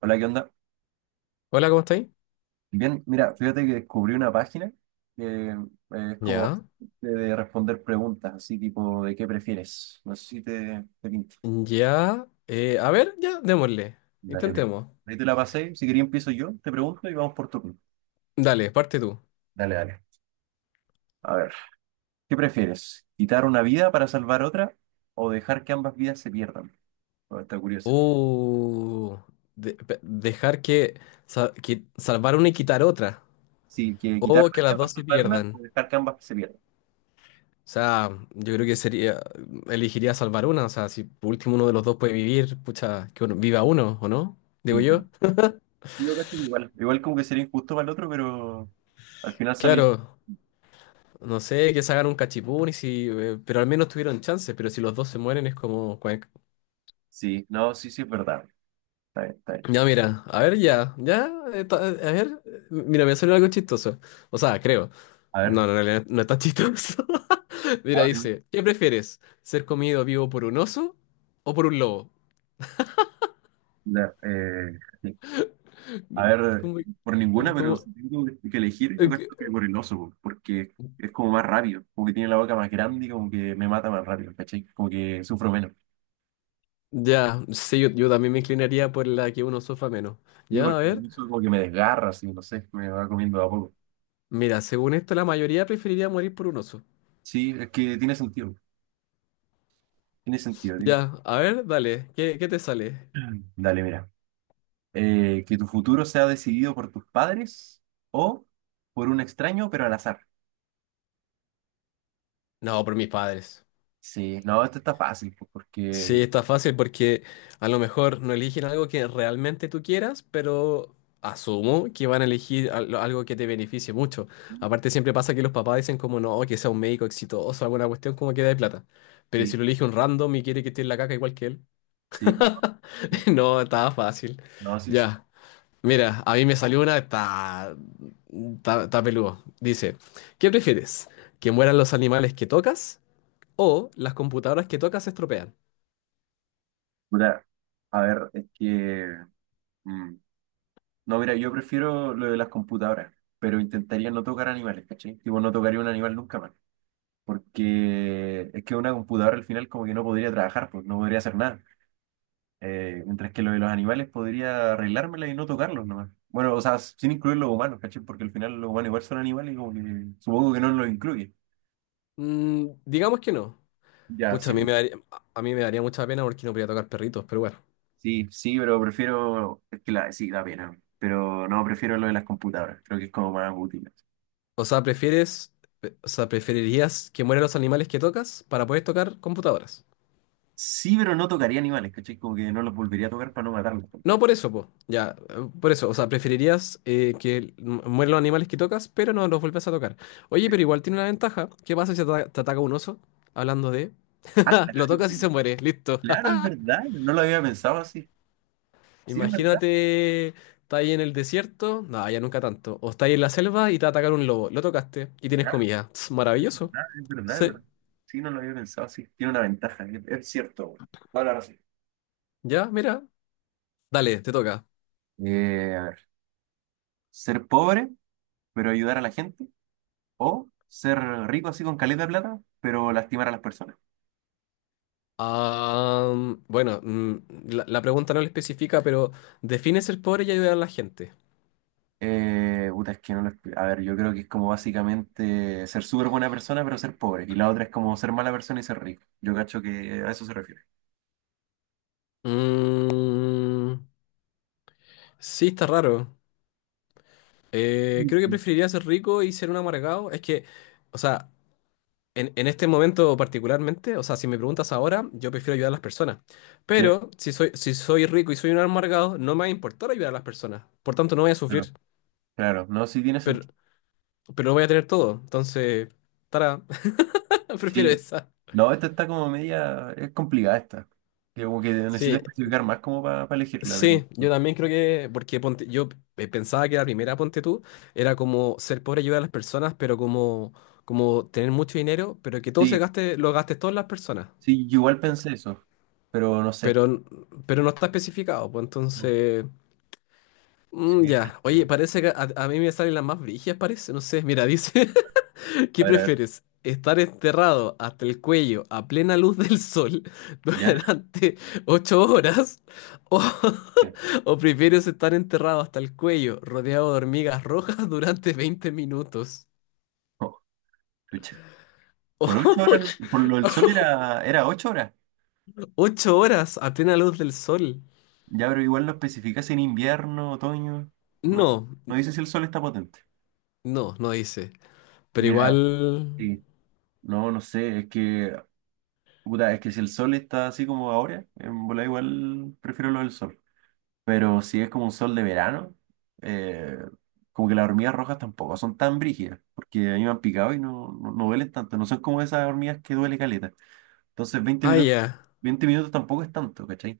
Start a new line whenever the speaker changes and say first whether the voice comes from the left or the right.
right: Hola, ¿qué onda?
left: Hola, ¿cómo estáis?
right: Bien, mira, fíjate que descubrí una página que es como
left: Ya,
right: de responder preguntas, así tipo de qué prefieres. No sé si te pinta.
left: démosle.
right: Dale, dale.
left: Intentemos.
right: Ahí te la pasé. Si quería empiezo yo, te pregunto y vamos por turno.
left: Dale, parte tú.
right: Dale, dale. A ver, ¿Qué prefieres? ¿Quitar una vida para salvar otra o dejar que ambas vidas se pierdan? Bueno, está curioso.
left: Uh, dejar que, que salvar una y quitar otra.
right: Sí, que quitar
left: O
right: una
left: que
right: vida
left: las
right: para
left: dos se
right: salvar una o
left: pierdan.
right: dejar que ambas se pierdan.
left: O sea, yo creo que sería, elegiría salvar una. O sea, si por último uno de los dos puede vivir, pucha, viva uno, ¿o no?
right: Sí,
left: Digo
right: es verdad.
left: yo.
right: Y yo cacho que igual. Igual como que sería injusto para el otro, pero al final sale.
left: Claro, no sé, que se hagan un cachipún y si, pero al menos tuvieron chance. Pero si los dos se mueren es como,
right: Sí, no, sí, sí, es verdad. Está bien, está bien.
left: ya, mira, a ver, ya, ya, ta- a ver, mira, me salió algo chistoso. O sea, creo.
right: A ver,
left: No, en realidad no es tan chistoso. Mira,
right: abre
left: dice, ¿qué prefieres? ¿Ser comido vivo por un oso o por un lobo?
right: sí. A ver,
left: ¿Cómo?
right: por ninguna, pero
left: ¿Cómo?
right: si tengo que elegir, yo
left: eh,
right: creo
left: qué-
right: que por el oso, po, porque es como más rápido, como que tiene la boca más grande y como que me mata más rápido, ¿cachai? Como que sufro menos.
left: Ya, sí, yo también me inclinaría por la que un oso fa menos.
right: Y
left: Ya,
right: porque
left: a ver,
right: el oso como que me desgarra, así, no sé, me va comiendo de a poco.
left: mira, según esto, la mayoría preferiría morir por un oso.
right: Sí, es que tiene sentido, tiene sentido.
left: Ya, a ver, dale, ¿qué te sale?
right: Dale, mira. Que tu futuro sea decidido por tus padres o por un extraño, pero al azar.
left: No, por mis padres.
right: Sí, no, esto está fácil, pues,
left: Sí,
right: porque
left: está fácil porque a lo mejor no eligen algo que realmente tú quieras, pero asumo que van a elegir algo que te beneficie mucho. Aparte siempre pasa que los papás dicen como no, que sea un médico exitoso, alguna cuestión como que de plata. Pero si
right: sí,
left: lo elige un random y quiere que esté en la caca igual que él.
right: sí,
left: No, estaba fácil.
right: no, sí, sí.
left: Ya. Mira, a mí me salió una, está peludo. Dice, ¿qué prefieres? ¿Que mueran los animales que tocas o las computadoras que tocas se estropean?
right: Puta, a ver, es que mm, no, mira, yo prefiero lo de las computadoras, pero intentaría no tocar animales, ¿cachai? Tipo, no tocaría un animal nunca más, porque es que una computadora al final como que no podría trabajar, pues no podría hacer nada. Mientras que lo de los animales podría arreglármela y no tocarlos nomás. Bueno, o sea, sin incluir los humanos, ¿cachai? Porque al final los humanos igual son animales y como que supongo que no los incluye.
left: Mm, digamos que no.
right: Ya,
left: Pucha,
right: sí.
left: a mí me daría mucha pena porque no podría tocar perritos, pero bueno.
right: Sí, sí, pero prefiero, es que la, sí, da pena, pero no, prefiero lo de las computadoras, creo que es como más útil.
left: O sea, prefieres, o sea, preferirías que mueran los animales que tocas para poder tocar computadoras.
right: Sí, pero no tocaría animales, ¿cachai? Como que no los volvería a tocar para no matarlos
left: No
right: tampoco.
left: por eso, po. Ya, por eso. O sea, preferirías que mueran los animales que tocas, pero no los vuelves a tocar. Oye, pero igual tiene una ventaja. ¿Qué pasa si te, te ataca un oso? Hablando de...
right: Ah, claro,
left: Lo tocas y se muere. Listo.
right: claro, es verdad, no lo había pensado así. Sí, es verdad,
left: Imagínate, está ahí en el desierto, no, ya nunca tanto, o está ahí en la selva y te va a atacar un lobo, lo tocaste y tienes
right: claro,
left: comida. Tss,
right: es
left: maravilloso.
right: verdad, es verdad, es
left: Sí,
right: verdad. Sí, no lo había pensado así, tiene una ventaja, es cierto, güey. Toda la razón.
left: ya, mira, dale, te toca.
right: A ver, ser pobre, pero ayudar a la gente, o ser rico así con caleta de plata, pero lastimar a las personas.
left: Ah, bueno, mm, la pregunta no lo especifica, pero ¿define ser pobre y ayudar a la gente?
right: Puta, es que no lo expli- a ver, yo creo que es como básicamente ser súper buena persona, pero ser pobre. Y la otra es como ser mala persona y ser rico. Yo cacho que a eso se refiere.
left: Mm, sí, está raro. Creo que
right: Ujú.
left: preferiría ser rico y ser un amargado. Es que, o sea, en este momento particularmente, o sea, si me preguntas ahora, yo prefiero ayudar a las personas.
right: Sí,
left: Pero si soy rico y soy un amargado, no me va a importar ayudar a las personas. Por tanto, no voy a
right: claro,
left: sufrir,
right: claro. No, sí tiene
left: pero,
right: sentido.
left: pero no voy a tener todo. Entonces, para, prefiero
right: Sí.
left: esa.
right: No, esta está como media. Es complicada esta. Que como que necesitas
left: Sí,
right: especificar más como para elegirla, pero.
left: sí, yo también creo que, porque ponte, yo pensaba que la primera, ponte tú, era como ser pobre ayudar a las personas, pero como, como tener mucho dinero, pero que todo se
right: Sí,
left: gaste, lo gastes todas las personas.
right: sí, yo igual
left: Ca-
right: pensé eso. Pero no
left: Pero,
right: sé.
left: pero no está especificado, pues entonces... Mm,
right: Sí, esta
left: ya,
right: sí.
left: oye, parece que a mí me salen las más brígidas, parece, no sé, mira, dice, ¿qué
right: A ver, a ver.
left: prefieres? ¿Estar enterrado hasta el cuello a plena luz del sol
right: ¿Ya?
left: durante 8 horas? ¿O,
right: Sí.
left: o prefieres estar enterrado hasta el cuello rodeado de hormigas rojas durante 20 minutos?
right: Oh, chucha. Por ocho horas, por lo del sol era 8 horas.
left: ¿8 horas a plena luz del sol?
right: Ya, pero igual lo especificas en invierno, otoño. No,
left: No,
right: no dice si el sol está potente.
left: no dice, pero
right: Mira,
left: igual...
right: sí. No, no sé, es que, puta, es que si el sol está así como ahora, en bola igual prefiero lo del sol. Pero si es como un sol de verano, eh, como que las hormigas rojas tampoco son tan brígidas, porque a mí me han picado y no, no, no duelen tanto, no son como esas hormigas que duele caleta. Entonces veinte
left: Ah,
right: minutos,
left: ya.
right: 20 minutos tampoco es tanto, ¿cachai?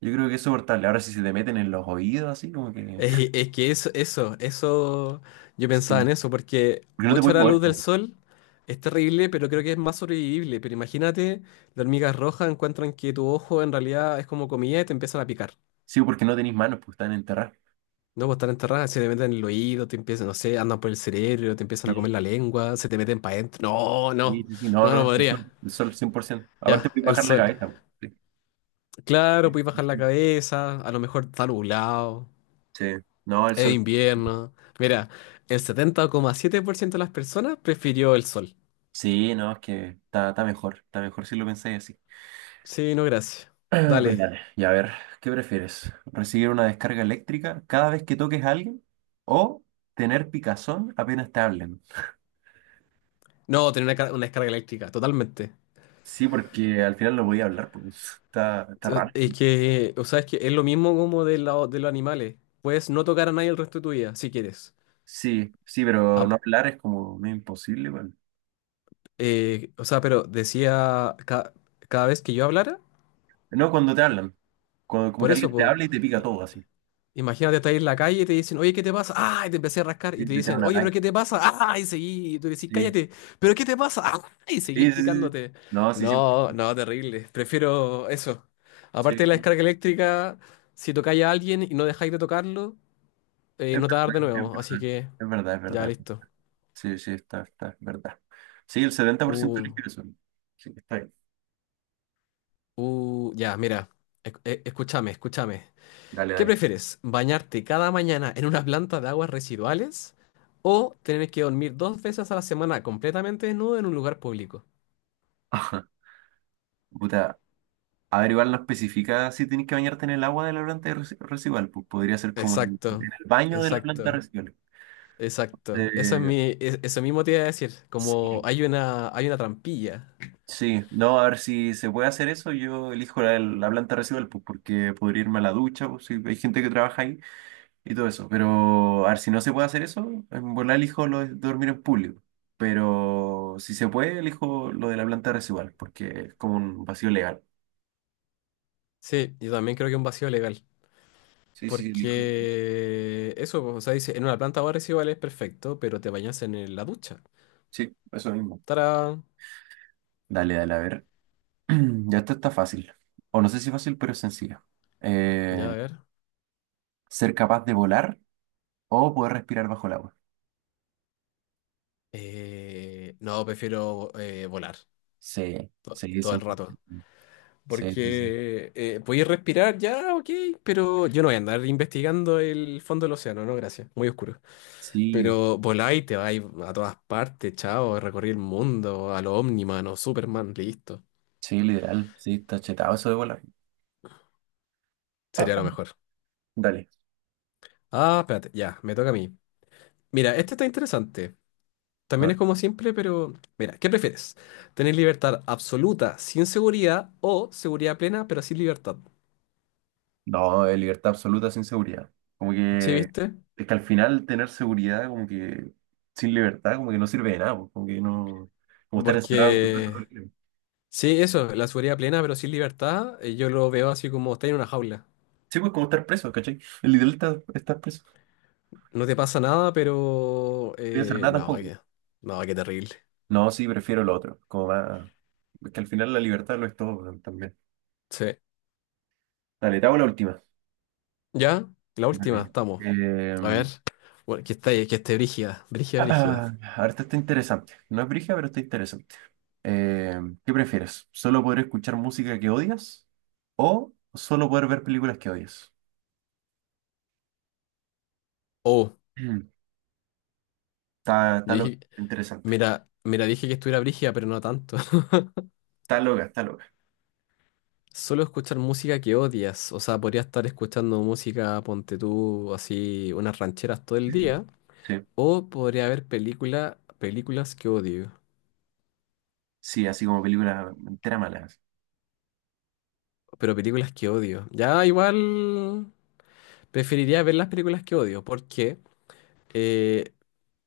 right: Yo creo que es soportable. Ahora si se te meten en los oídos así, como que...
left: Es, eso, yo pensaba en
right: Sí.
left: eso, porque
right: Porque no te
left: 8
right: puedes
left: horas
right: mover.
left: luz del sol es terrible, pero creo que es más sobrevivible. Pero imagínate, las hormigas rojas encuentran que tu ojo en realidad es como comida y te empiezan a picar.
right: Sí, porque no tenéis manos, pues están enterradas.
left: No, pues están enterradas, se te meten en el oído, te empiezan, no sé, andan por el cerebro, te empiezan a
right: Sí,
left: comer la lengua, se te meten para adentro.
right: sí,
left: No,
right: sí, sí, no, no,
left: no
right: no,
left: podría.
right: el sol 100%. Aparte,
left: Ya,
right: puedes
left: el
right: bajar la
left: sol.
right: cabeza, po. Sí,
left: Claro,
right: sí,
left: puedes bajar la
right: sí.
left: cabeza, a lo mejor está nublado.
right: Sí, no, el
left: Es
right: sol.
left: invierno. Mira, el 70,7% de las personas prefirió el sol.
right: Sí, no, es que está, está mejor si lo pensáis así.
left: Sí, no, gracias.
right: Ah, pero
left: Dale.
right: dale, y a ver, ¿Qué prefieres? ¿Recibir una descarga eléctrica cada vez que toques a alguien o tener picazón apenas te hablen?
left: No, tener una, una descarga eléctrica, totalmente.
right: Sí, porque al final no voy a hablar, pues está, está raro.
left: Es
right: Sí,
left: que, o sea, es que es lo mismo como de, de los animales. Puedes no tocar a nadie el resto de tu vida, si quieres.
right: sí, sí, pero no
left: Ap-
right: hablar es como medio imposible, bueno.
left: o sea, pero decía cada vez que yo hablara,
right: No cuando te hablan. Cuando- como
left: por
right: que
left: eso,
right: alguien te
left: po.
right: habla y te pica todo así.
left: Imagínate, estar en la calle y te dicen, oye, ¿qué te pasa? ¡Ah! Y te empecé a rascar. Y
right: Sí,
left: te
right: te da
left: dicen,
right: un
left: oye, ¿pero
right: ataque.
left: qué te pasa? ¡Ah! Y seguí. Y tú decís,
right: Sí.
left: cállate. ¿Pero qué te pasa? ¡Ah! Y seguís
right: Sí, sí, sí. Sí.
left: picándote.
right: No, sí, siempre.
left: No, no, terrible. Prefiero eso.
right: Sí.
left: Aparte de la descarga eléctrica, si tocáis a alguien y no dejáis de tocarlo,
right: Es
left: no te va a dar de
right: verdad, es
left: nuevo. Así
right: verdad.
left: que,
right: Es verdad, es
left: ya,
right: verdad.
left: listo.
right: Sí, sí, está, está, es verdad. Sí, el 70%
left: Uh,
right: elige eso. Sí, está bien.
left: ya, mira. Escúchame.
right: Dale,
left: ¿Qué
right: dale.
left: prefieres? ¿Bañarte cada mañana en una planta de aguas residuales o tener que dormir 2 veces a la semana completamente desnudo en un lugar público?
right: Ajá. Puta, a ver, igual no especifica si tienes que bañarte en el agua de la planta de residual. Pues podría ser como en
left: Exacto,
right: en el baño de la planta
left: exacto,
right: residual.
left: exacto. Eso es
right: Eh,
left: mi, eso mismo te iba a decir. Como
right: sí,
left: hay una trampilla.
right: sí, no, a ver si se puede hacer eso. Yo elijo la planta residual, pues, porque podría irme a la ducha, pues, si hay gente que trabaja ahí y todo eso. Pero a ver si no se puede hacer eso, en volar elijo lo de dormir en público. Pero si se puede, elijo lo de la planta residual, porque es como un vacío legal.
left: Sí, yo también creo que un vacío legal.
right: Sí, sí, elijo.
left: Porque eso, pues, o sea, dice, en una planta de aguas residuales perfecto, pero te bañas en la ducha.
right: Sí, eso mismo.
left: Tará.
right: Dale, dale, a ver. Ya esto está fácil. O no sé si fácil, pero es sencillo.
left: Ya,
right: Eh,
left: a ver.
right: Ser capaz de volar o poder respirar bajo el agua.
left: No, prefiero volar
right: Sí, sí,
left: todo el rato.
right: 100%. Sí, sí, sí.
left: Porque podéis respirar ya, ok, pero yo no voy a andar investigando el fondo del océano, no, gracias, muy oscuro.
right: Sí,
left: Pero voláis, te vais a todas partes, chao, recorrí el mundo, a lo Omniman o Superman, listo.
right: sí, literal. Sí, está chetado eso de volar.
left: Sería lo mejor.
right: Dale.
left: Ah, espérate, ya, me toca a mí. Mira, este está interesante. También
right: No,
left: es como siempre, pero mira, ¿qué prefieres? ¿Tener libertad absoluta sin seguridad o seguridad plena pero sin libertad?
right: no, es libertad absoluta sin seguridad. Como
left: ¿Sí
right: que
left: viste?
right: es que al final tener seguridad, como que sin libertad, como que no sirve de nada, pues, como que no. Como estar encerrado en tu casa todo el
left: Porque
right: tiempo.
left: sí, eso, la seguridad plena, pero sin libertad, yo lo veo así como estar en una jaula.
right: Sí, pues como estar preso, ¿cachai? El ideal está estar preso. No
left: No te pasa nada, pero...
right: voy a hacer nada tampoco.
left: no, qué terrible.
right: No, sí, prefiero lo otro. Como más. Es que al final la libertad lo es todo también.
left: Sí.
right: Dale, te hago la última.
left: Ya, la última,
right: Dale.
left: estamos. A ver. Bueno, que esté brígida, brígida, brígida.
right: Ah, ahorita está interesante. No es brígida, pero está interesante. Eh, ¿Qué prefieres? ¿Solo poder escuchar música que odias o solo poder ver películas que odias?
left: Oh,
right: Mm, Está, está
left: yo
right: loca,
left: dije,
right: interesante.
left: mira, dije que estuviera brígida, pero no tanto.
right: Está loca, está loca.
left: Solo escuchar música que odias. O sea, podría estar escuchando música, ponte tú, así, unas rancheras todo el
right: Mm.
left: día.
right: Sí,
left: O podría haber películas que odio.
right: sí, así como películas enteras malas.
left: Pero películas que odio. Ya igual preferiría ver las películas que odio, porque eh,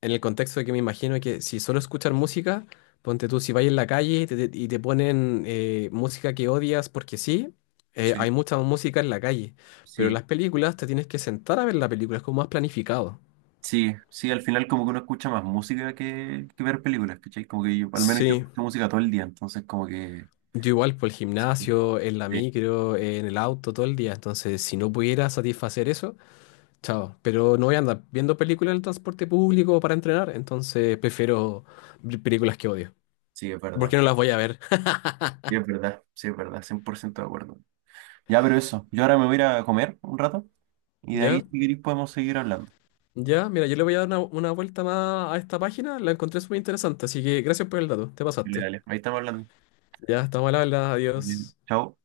left: en el contexto de que me imagino que si solo escuchar música, ponte tú, si vas en la calle y te, y te ponen música que odias porque sí,
right: Sí,
left: hay mucha música en la calle, pero
right: sí,
left: en las películas te tienes que sentar a ver la película, es como más planificado.
right: sí, sí, al final como que uno escucha más música que ver películas, ¿cachai? Como que yo, al menos yo
left: Sí,
right: escucho música todo el día, entonces como que...
left: yo igual por el
right: Sí,
left: gimnasio, en la
right: sí,
left: micro, en el auto, todo el día, entonces si no pudiera satisfacer eso... Chao. Pero no voy a andar viendo películas en el transporte público para entrenar, entonces prefiero películas que odio.
right: sí, es
left: Porque
right: verdad.
left: no las voy a ver.
right: Sí, es verdad, sí, es verdad, 100% de acuerdo. Ya, pero eso. Yo ahora me voy a ir a comer un rato y de ahí,
left: ¿Ya?
right: si queréis, podemos seguir hablando.
left: Ya, mira, yo le voy a dar una vuelta más a esta página. La encontré súper interesante, así que gracias por el dato. Te
right: Dale,
left: pasaste.
right: dale. Ahí estamos hablando.
left: Ya, estamos al habla.
right: Bien.
left: Adiós.
right: Chao.